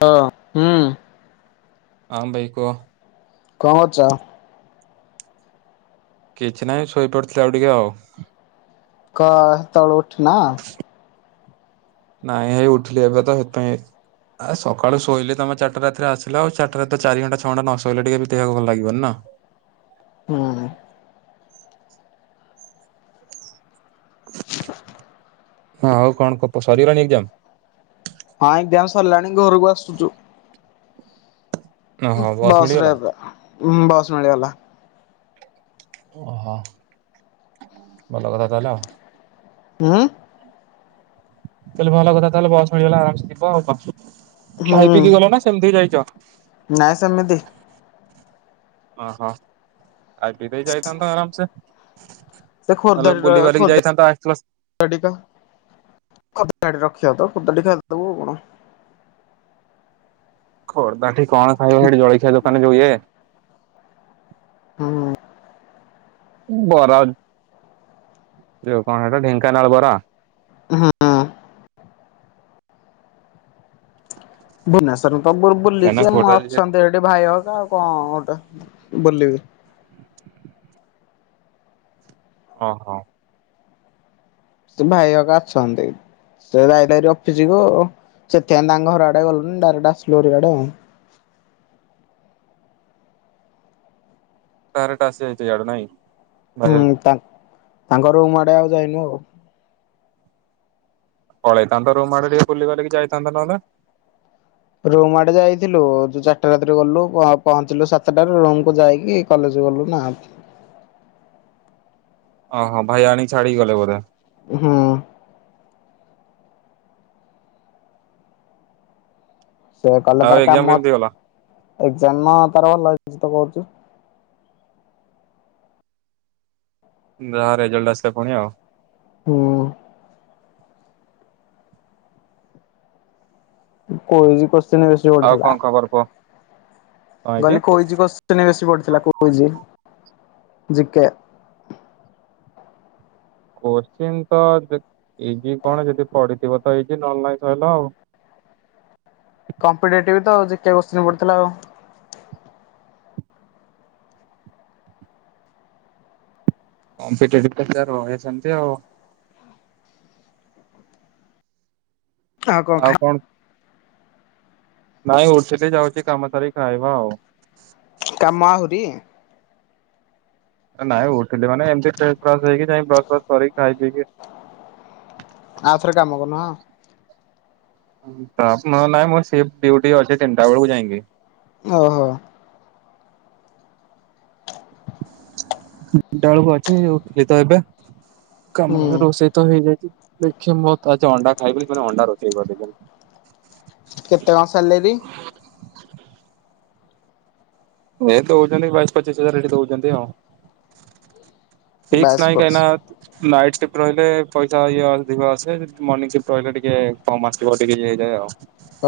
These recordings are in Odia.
ହଁ ହୁଁ। ହଁ ଭାଇ କୁହ। କଣ କଚ କିଛି ନାହିଁ ଶୋଇପଡିଥିଲା ଆଉ ଟିକେ ଆଉ। କ ହେତଲୁ ଉଠି ନ ନାଇଁ ହେଇ ଉଠିଲି ଏବେ ତ ସେଥିପାଇଁ ଆ ସକାଳୁ ଶୋଇଲି ତମେ ଚାରିଟା ରାତିରେ ଆସିଲ ଆଉ ଚାରିଟା ରାତି ତ ଚାରି ଘଣ୍ଟା ଛଅ ଘଣ୍ଟା ନସୋଇଲେ ଟିକେ ବି ଦେଖିବାକୁ ଭଲ ଲାଗିବନି ନା ହଁ। [inaudible] ହଁ ଆଉ କଣ କ ସରୀରନି ଏକଦମ୍ [inaudible] ହଁ ଏଜାମ୍ ସରିଲାଣି ଘରକୁ ଆସୁଚୁ, ଓହୋ ବସ୍ ବସ [unintelligible] ମିଳିଗଲା ହଁ ବସ ମିଳିଗଲା ଓହୋ [inaudible] ଭଲ କଥା ତାହେଲେ ଆଉ ହୁଁ। ତାହେଲେ ଭଲ କଥା ତାହେଲେ ବସ ମିଳଗଲା ଆରାମସେ ଯିବ ଆଉ କ ହୁଁ ଖାଇ ପିଇକି ଗଲେ ନା ସେମିତି ଯାଇଚ? [inaudible] ନାଇଁ ସେମିତି ଓ ହୋ ଆ ବିଦେଯାଇଥାନ୍ତ ତ ଆରାମ ସେ [inaudible] ସେ ଖୋର୍ଦ୍ଦାରେ ଖୋର୍ଦ [unintelligible] ରଖି [unintelligible] ତ ଖୋର୍ଦ୍ଧାଟି ଛାଡ଼ିଦବୁ କଣ। ଖୋର୍ଦ୍ଧା ଠି କଣ ଖାଇବା ହେଠି ଜଳଖିଆ ଦୋକାନରେ ଯଉ ଇଏ ହୁଁ। ବରା ଯଉ କଣ ହେଟା ଢେଙ୍କାନାଳ ବରା। ହୁଁ। ଭୁବନେଶ୍ୱରୁ ସବୁ କାହିଁକି ନା ବୁଲିଚି। ଆମର ଖୋର୍ଦ୍ଧା ଅଛନ୍ତି ଏଠି ଭାଇ ହ କା ଆଉ କଣ ଗୋଟେ। ବୋଲିବେ। ଅ ହୋ। ସେ ଭାଇହକା ଅଛନ୍ତି। ସେ [unintelligible] ଅଫିସ ଯିବ। ସେଥିପାଇଁ ତାଙ୍କ ଘର ଆଡେ ଗଲୁନି। ଡାଇରେକ୍ଟ ଆସିଲୁ ହରି ଆଡ଼େ। କାରଟା ଆସିଯାଇଛି ଆଡେ ନାଇଁ। ଭାଇ ହୁଁ ତାଙ୍କ ତାଙ୍କ ରୁମ୍ ଆଡେ ଆଉ ଯାଇନୁ ଆଉ। ପଳେଇଥାନ୍ତ ରୁମ ଆଡ଼େ ଟିକେ ବୁଲି ବାଲିକି ଯାଇଥାନ୍ତ ନହେଲେ। ରୁମ ଆଡେ ଯାଇଥିଲୁ ଯ ଚାରିଟା ରାତିରେ ଗଲୁ, ପହଞ୍ଚିଲୁ ସାତଟାରୁ ରୁମକୁୁ ଯାଇକି କଲେଜ ଗଲୁ ନା। ଓହୋ ଭାଇ ଆଣିକୁ ଛାଡିିକି ଗଲେ ବୋଧେ। ହୁଁ। ସେ କଲେ ଆଉ ତାର ଏକ୍ଜାମ କାମ କେମିତି ଗଲା? ଅ ଏକ୍ଜାମ ନା ତାର ଭଲ ହେଇ ଆଜି ତ ବାହରୁଛି। ଯା ରେଜଲଟ ଆସିଲେ ପୁଣି ଆଉ। ହୁଁ। କହୁଚି କସି ଶ୍ଚିନ ବେଶୀ ଆଉ ପଡ଼ିଥିଲା। କଣ ଖବର କୁହ କଣ ହେଇଛି ଗଲି କହୁଚି କୋସଚିନ ବେଶୀ ପଡିଥିଲା କଉଚି। G K. କୋଶଚିିନ ତ ଦେ ଇଜି କଣ ଯଦି ପଢିଥିବ ତ ଇଜି ନହେଲେ ନାଇଁ ସରଲା ଆଉ। କମ୍ପିଟେଟିଭ୍ ରେ ତ ଜି କେ କୋସଚୀନ ପଡିଥିଲା ଆଉ। କମ୍ପିଟେଟିଭି ଟା ତ ରହେ ସେମିତି ଆଉ। ଆଉ କଣ? ନାଇଁ ଉଠିଲି, ଯାଉଚି କାମ ସାରି ଖାଇବା ଆଉ। କାମ ଆହୁରି? ନାଇଁ ଉଠିଲି ମାନେ ଏମିତି ଫ୍ରେଶ ଫ୍ରାସ ହେଇକି ଯାଇ ବ୍ରସ ଫ୍ରସ କରିକି ଖାଇ ପିଇକି ଆଉଥରେ କାମ କରୁନ ଅଁ [inaudible] ତ ମ ନା ମ ସିଫ୍ଟ ଡିୟୁଟି ଅଛି ତିନଟା ବେଳକୁ ଯାଇକି। ଅହୋ। ତିନିଟା ବେଳକୁ ଅଛି, ଉଠିଲି ତ ଏବେ। ହୁଁ କାମ ରୋଷେଇ ତ ହେଇଯାଇଚି। ଦେଖିଆ ମୁଁ ତ ଆଜି ଅଣ୍ଡା ଖାଇବିନି, କଣ ଅଣ୍ଡା ରୋଷେଇ କରିଦେଇଚନ୍ତି। କେତେ କଣ ସାଲାରୀ? [unintelligible] ଏ ଦଉଛନ୍ତି ବାଇଶ ପଚିଶ ହଜାର ଏଠି ଦଉଛନ୍ତି ଆଉ। ଫିକ୍ସ ବାସ୍ ନାହିଁ ବକ୍ସ କାଇଁନା ନାଇଟ ସିଫ୍ଟ ଏଠି ରହିଲେ ପଇସା ଇଏ ଅଧିକ ଆସେ ମର୍ଣିଂ ସିଫ୍ଟ ରହିଲେ ଟିକେ କମ ଆସିବ ଟିକେ ଇଏ ହେଇଯାଏ ଆଉ।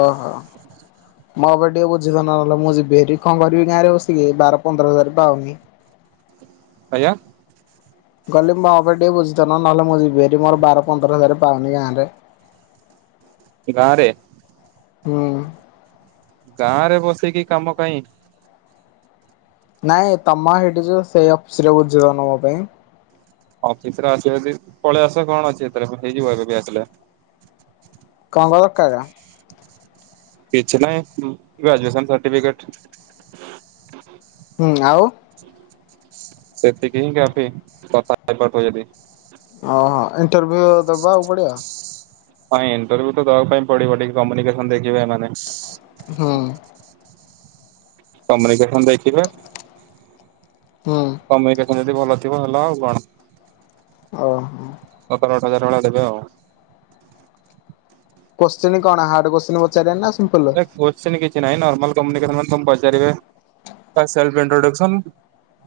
ଓହୋ ମୁଁ ଭାବି ଟିକେ ବୁଝି ଦଉନ ନହେଲେ ମୁଁ ଯିବି ସେଠିକି କଣ କରିବି ଗାଁରେ ବସିକି ବାର ପନ୍ଦର ହଜାର ପାଉନି। ଆଜ୍ଞା। କହିଲି ମୋ ପାଇଁ ଟିକେ ବୁଝି ଦଉନ ନହେଲେ ମୁଁ ଯିବି ହେରି ମୋର ବାର ପନ୍ଦର ହଜାର ପାଉନି ଗାଁରେ। ଏଇ ଗାଁରେ ହୁଁ। ଗାଁ ରେ ବସିକି କାମ କାହିଁ। ନାଇଁ ତମ ହେଇଠି ଯୋଉ ସେଇ ଅଫିସରେ ବୁଝି ଦଉନ ମୋ ପାଇଁ। ଅଫିସ ରେ ଆସିବ ଯଦି ପଳେଇ ଆସ କଣ ଅଛି ଏଥିରେ ହେଇଯିବ ଏବେବି ଆସିଲେ। କଣ କଣ ଦରକାର? କିଛି ନାହିଁ ଗ୍ରାଜୁଏସନ ସାର୍ଟିଫିକେଟ। ହୁଁ ଆଉ ସେତିକି ହିଁ କାଫି [inaudible] ଓହୋ। ଇଣ୍ଟର୍ଭ୍ୟୁ ଦବାକୁ ପଡିବ? ହଁ ଇଣ୍ଟରଭ୍ୟୁ ତ ଦବା ପାଇଁ ପଡିବ ଟିକେ କମ୍ୟୁନିକେସନ ଦେଖିବେ ଏମାନେ। ହୁଁ। କମ୍ୟୁନିକେସ ସନ୍ ଦେଖିବେ ହୁଁ। କମୁନିକେସ ଯଦି ଭଲ ଥିବ ହେଲ ଆଉ କଣ। ଓହୋ। ପନ୍ଦର ହଳ ଦେବେ ଆଉ। କୋଶ୍ଚିନ କଣ ହାର୍ଡ କୋଶ୍ଚିନ ପଚାରିବେ ନା ସିମ୍ପଲ? ଆରେ କୋଶ୍ଚିନ କିଛି ନାଇଁ ନର୍ମାଲ କମ୍ୟୁନିକେସନ ସନ୍ ପଚାରିବେ ସେଲ୍ଫ ଇଣ୍ଟ୍ରୋଡକସନ୍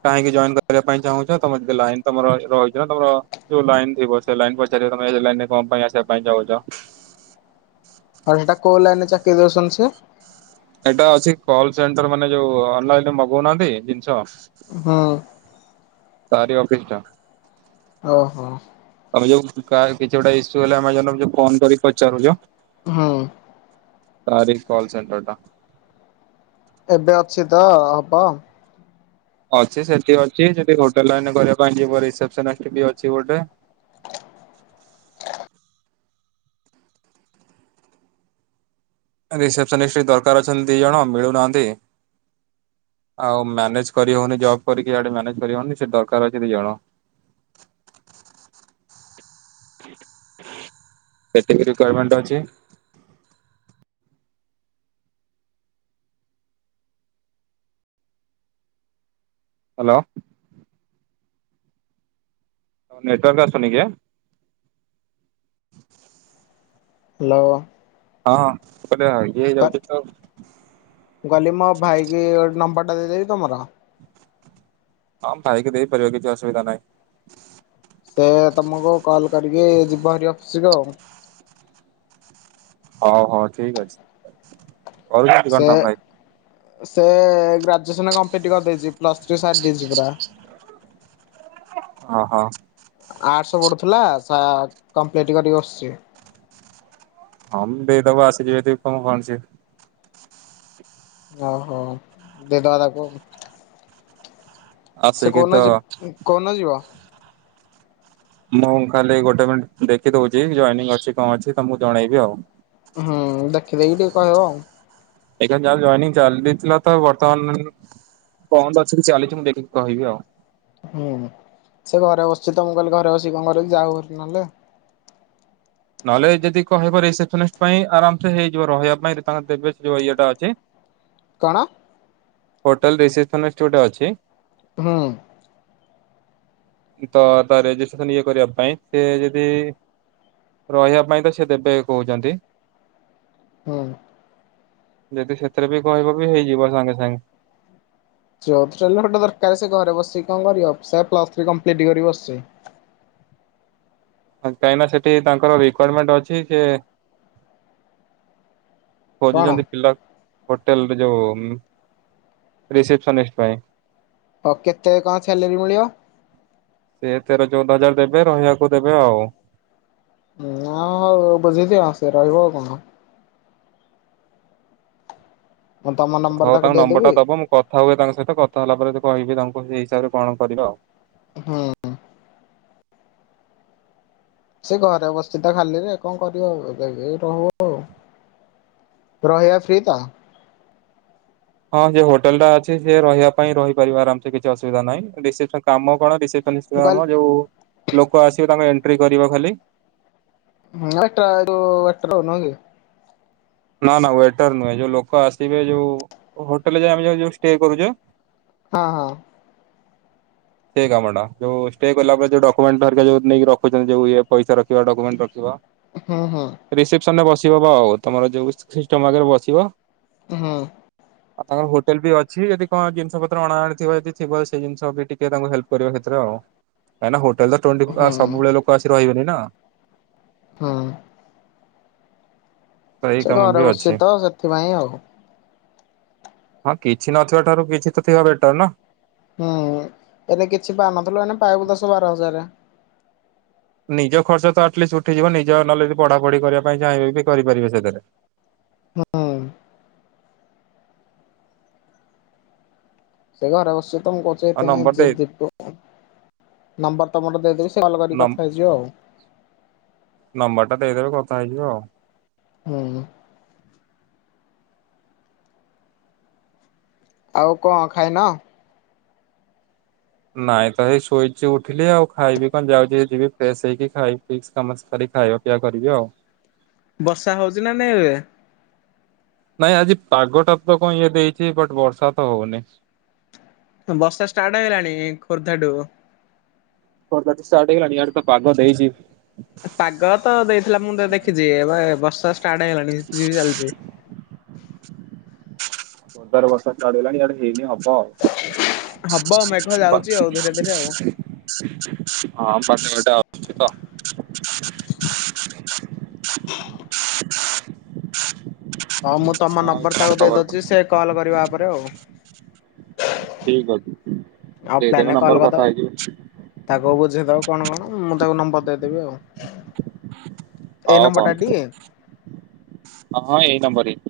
କାହିଁକି ଜଏନ କରିବା ପାଇଁ ଚାହୁଁଛ ତମର ଯଦି ଲାଇନ ତମର ରହିଛି ତମର ଯୋଉ ଲାଇନ ଥିବ ସେ ଲାଇନ ପଚାରିବେ ତମେ ଲାଇନ କଣ ପାଇଁ ଆସିବା ପାଇଁ ଚାହୁଁଛ। ଆଉ ସେଟା କୋଉ ଲାଇନରେ ଚାକିରୀ ଦଉଛନ୍ତି ସେ? ଏଇଟା ଅଛି କଲ ସେଣ୍ଟର ମାନେ ଯୋଉ ଅନଲାଇନରେ ମଗଉନାହାଁନ୍ତି ଜିନିଷ ହଁ। ତାରି ଅଫିସ ଟା। ଓହୋ। ତମେ ଯୋଉ କାହାର କିଛି ଗୋଟେ ଇସ୍ୟୁ ହେଲେ ଆମେ ଫୋନ କରି ପଚାରୁଚ ହଁ। ତାରି କଲ ସେଣ୍ଟର ଟା। ଏବେ ଅଛି ତ ହବ। ଅଛି ସେଠି ଅଛି ଯଦି ହୋଟେଲ କରିବା ପାଇଁ ଯିବ ରିସେପସନ ଅଛି ଗୋଟେ। ରିସେସ୍ପନିଷ୍ଟ ଦରକାର ଅଛନ୍ତି ଦି ଜଣ ମିଳୁନାହାନ୍ତି। ଆଉ ମ୍ୟାନେଜ କରିହଉନି ଜବ କରିକି ଇଆଡେ ମ୍ୟାନେଜ କରିହେଉନି ସେ ଦରକାର ଅଛି ଦି ଜଣ ଏତିକି ରିକ୍ୟାରିମେଣ୍ଟ ଅଛି। ହାଲୋ। ତମ ନେଟୱର୍କ୍ ଆସୁନ କେ? ହାଲୋ। ହଁ। କହିଲେ ଇଏ ତ ହେଇଯାଉଛି ଗଲି ମୋ ଭାଇକି ନମ୍ବରଟା ଦେଇଦେବି। ତମର ହଁ ଭାଇକି ଦେଇପାରିବେ କିଛି ଅସୁବିଧା ନାଇଁ। ସେ ତମକୁ କଲ କରିକି ଯିବ ହେରି ଅଫିସକୁ ଆଉ। ହଉ ହଉ ଠିକ ଅଛି। କରୁଛନ୍ତି ସେ କଣ ତମ ଭାଇ? ସେ ଗ୍ରାଜୁଏସନ କମ୍ପ୍ଲିଟ କରିଦେଇଚି ପ୍ଲସ ଥ୍ରୀ ସାରି ଦେଇଚି ପୁରା। ଓ ହୋ। ଆର୍ଟସ ପଢୁଥିଲା ସା କମ୍ପ୍ଲିଟ କରିକି ବସଚି। ହଁ ଦେଇଦବ ଆସିକି ଯଦି [unintelligible] ଓ ହୋ ଦେବା ତାକୁ। ସେ ଆସିକି ତ କୋଉଦିନ ଯି କୋଉଦିନ ଯିବ? ମୁଁ ଖାଲି ଗୋଟେ ମିନିଟ ଦେଖି ଦଉଚି ଜଏନିଂ ଅଛି କଣ ଅଛି ତମକୁ ଜଣେଇବି ଆଉ। ଠିକ୍ ଅଛି ଟିକେ କହିବ ଆଉ। ଏ ଯାଏଁ ଯାହା ଜଏନିଂ ଚାଲିଥିଲା ତ ବର୍ତ୍ତମାନ ବନ୍ଦ ଅଛି ଚାଲିଛି ମୁଁ ଦେଖିକି କହିବି ଆଉ। ହୁଁ ସେ ଘରେ ବସିଛି ତ ମୁଁ କହିଲି ଘରେ ବସିିକି କଣ କରିବ ଯାଉ ନହେଲେ। ନହେଲେ ଯଦି କହିବ ରିସେପସନିଷ୍ଟ ପାଇଁ ଆରାମ ସେ ହେଇଯିବ ରହିବା ପାଇଁ ତାଙ୍କ ଦେବେ ଯୋଉ ଇଏଟା ଅଛି। କଣ? ହୋଟେଲ [unintelligible] ଗୋଟେ ଅଛି। ହଁ। ତ ତା ରେଜିଷ୍ଟ୍ରେସନ ଇଏ କରିବା ପାଇଁ ସେ ଯଦି ରହିବା ପାଇଁ ତ ସେ ଦେବେ କହୁଚନ୍ତି। ହୁଁ। ଯଦି ସେଥିରେ ବି କହିବ ବି ହେଇଯିବ ସାଙ୍ଗେ ସାଙ୍ଗେ। ଜବଚାଲିଲେ ଗୋଟେ ଦରକାର ସେ ଘରେ ବସିକି କଣ କରିବ ସେ ପ୍ଲସ ଥ୍ରୀ କମ୍ପଲିଟ କରି ବସିଚି। କାହିଁ ନା ସେଠି ତାଙ୍କର ରିକ୍ୱାରମେଣ୍ଟ ଅଛି ସେ କଣ ଖୋଜୁଚନ୍ତି ପିଲା ହୋଟେଲ ର ଯୋଉ ରିସେପସନିଷ୍ଟ ପାଇଁ। ହଉ କେତେ କଣ ସାଲେରୀ ମିଳିବ? ସେ ତେର ଚଉଦ ହଜାର ଦେବେ ରହିବାକୁ ଦେବେ ଆଉ। ହଁ ହଉ ବୁଝି ଦିଅ ସେ ରହିବ ଆଉ କଣ। ମୁଁ ତମ ନମ୍ବର ହଉ ତାକୁ ତାଙ୍କ ନମ୍ବର ଟା ଦେଇଦେବି ଦବ ମୁଁ କଥା ହୁଏ ତାଙ୍କ ସହିତ କଥା ହେଲା ପରେ ଯ କହିବି ତାଙ୍କୁ। ସେଇ ହିସାବରେ କଣ କରିବା ଆଉ। ହୁଁ। ସେ ଘରେ ବସି ତ ଖାଲିରେ କଣ କରିବ ଆଉ ଏଇ ରହୁ ଆଉ ରହିବା ଫ୍ରି ତ। ହଁ ସେ ହୋଟେଲ୍ ଟା ଅଛି ସେ ରହିବା ପାଇଁ ରହିପାରିବ ଆରାମସେ କିଛି ଅସୁବିଧା ନାହିଁ। ରିସେପସନ କାମ କଣ? ରିସେ ମୁଁ କହିଲି [unintelligible] ଯୋଉ ଲୋକ ଆସିବେ ତାଙ୍କ ଏଣ୍ଟ୍ରି କରିବ ଖାଲି। ହେଟା ଯୋଉ ୱାଟର ନୁହେଁ କି? ନା ନା ୱେଟର ନୁହେଁ ଯୋଉ ଲୋକ ଆସିବେ ଯୋଉ ହୋଟେଲ ଯାଇ ଆମେ ଯୋଉ ଷ୍ଟେ କରୁଚେ? ହଁ ହଁ। ସେ କାମଟା ଯୋଉ ଷ୍ଟେ କଲା ପରେ ଯୋଉ ଡକୁମେଣ୍ଟ ଧରିକା ଯୋଉ ନେଇକି ରଖୁଛନ୍ତି ଯୋଉ ଇଏ ପଇସା ରଖିବା ଡକୁମେଣ୍ଟ ରଖିବା ହୁଁ ହୁଁ ରିସପ୍ସନ୍ ରେ ବସି [unintelligible] ତମର ଯୋଉ ସିଷ୍ଟମ୍ ଆଗରେ ବସିବ। ହୁଁ। ଆଉ ତାଙ୍କର ହୋଟେଲ ବି ଅଛି ଯଦି କଣ ଜିନିଷ ପତ୍ର ଅଣା ଅଣିଥିବ ଯଦି ଥିବ ସେଇ ଜିନିଷ ବି ଟିକେ ସେ ତାଙ୍କୁ ହେଲ୍ପ୍ କରିବ ସେଥିର ଆଉ କାହିଁକି ନା ହୋଟେ ହୋଟେଲ ତ ଟୱଣ୍ଟି ଫୋର୍ ହୁଁ ଆୱାରସ୍ ସବୁବେଳେ ଲୋକ ଆସି ରହିବେନି। ତ ହଁ। ତ ଏଇ ସେ କାମ ଘରେ ବି ବସିଛି ଅଛି। ତ ସେଥିପାଇଁ ଆଉ। ହଁ କିଛି ନଥିବା ଠାରୁ କିଛି ତ ଥିବା ବେଟର ନା। ହୁଁ, ଏବେ କିଛି ପାଉନଥିଲୁ। ଏଇନୁ ପାଇବୁ ଦଶ ବାର ହଜାର। ନିଜ ଖର୍ଚ୍ଚ ତ ଆଟଲିଷ୍ଟ ଉଠିଯିବ। ନିଜ ନଲେଜ ପଢାପଢି କରିବା ପାଇଁ ଚାହିଁବେ ବି କରିପାରିବେ ସେଥିରେ। ହୁଁ। ସେଇ ଘରେ ବସିଛି। ଆଉ ନମ୍ବର ଦେଇ [unintelligible] ନମ୍ବର ତମର ଦେଇଦେବି ସେ କଲ୍ କରି କଥା ହେଇଯିବ ଆଉ। ନମ୍ବର ଟା ତ ଦେଇଦେବେ କଥା ହେଇଯିବି ଆଉ। ହୁଁ। ଆଉ କଣ ଖାଇନ? ନାଇଁ, ତ ଏଇ ଶୋଇଛି ଉଠିଲି, ଆଉ ଖାଇବି କଣ? ଯାଉଛି, ଏ ଯିବି ଫ୍ରେଶ ହେଇକି, ଖାଇ ପିଇ କାମ ସାରି ଖାଇବା ପିଇବା କରିବି ଆଉ। ବର୍ଷା ହଉଛି ନା ନାଇଁ ଏବେ। ନାଇଁ ଆଜି ପାଗଟା ତ କଣ ଇଏ ଦେଇଛି ବଟ ବର୍ଷା ତ ହଉନି। ବର୍ଷା ଷ୍ଟାର୍ଟ ହେଇଗଲାଣି ଖୋର୍ଦ୍ଧା ଠୁ ଖୋର୍ଦ୍ଧାଠୁ ଷ୍ଟାର୍ଟ ହେଇଗଲାଣି, ଇଆଡେ ତ ପାଗ ଦେଇଛି। ପାଗ ତ ଦେଇଥିଲା, ମୁଁ ତ ଦେଖିଛି, ଏବେ ବର୍ଷା ଷ୍ଟାର୍ଟ ହେଇ ଗଲାଣି। ଝିପ୍ ଝିପ୍ ଚାଲଛି। ଖୋର୍ଦ୍ଧା ରୁ ବର୍ଷା ଷ୍ଟାର୍ଟ ହେଇ ଗଲାଣି। ଏଆଡେ ହେଇନି, ହବ। ହବ ମେଘ ହବ ଯାଉଛି ଆଉ ଧୀରେ ଧୀରେ ଆଉ। ହଁ [unintelligible] ଆ। ପାଞ୍ଚଟା [unintelligible] ଆସଛି ତ। ହଁ ମୁଁ ତମ ଆଉ ନମ୍ବର କଣ ତାକୁ ଦେଇ ଖବର କହ? ଦଉଛି ସେ କଲ୍ କରିବା ଆଉ ଠିକ ଅଛି [unintelligible] ଆଉ ଦେଇଦେବେ ପ୍ଲାନରେ ନମ୍ବର କଲ କଥା କରିଦବ ହେଇଯିବେ ତାକୁ ବୁଝେଇ ଦବ କଣ କଣ ମୁଁ ତାକୁ ନମ୍ବର ଦେଇ ଦେବି ଆଉ ଏଇ ହଉ ନମ୍ବରଟା ଟି? ହଁ ହଁ ଏଇ ନମ୍ବର ହି।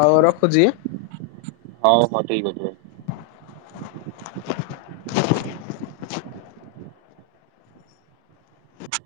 ହଉ ରଖୁଛି। ହଉ ହଁ ଠିକ୍ ଅଛି ଭାଇ।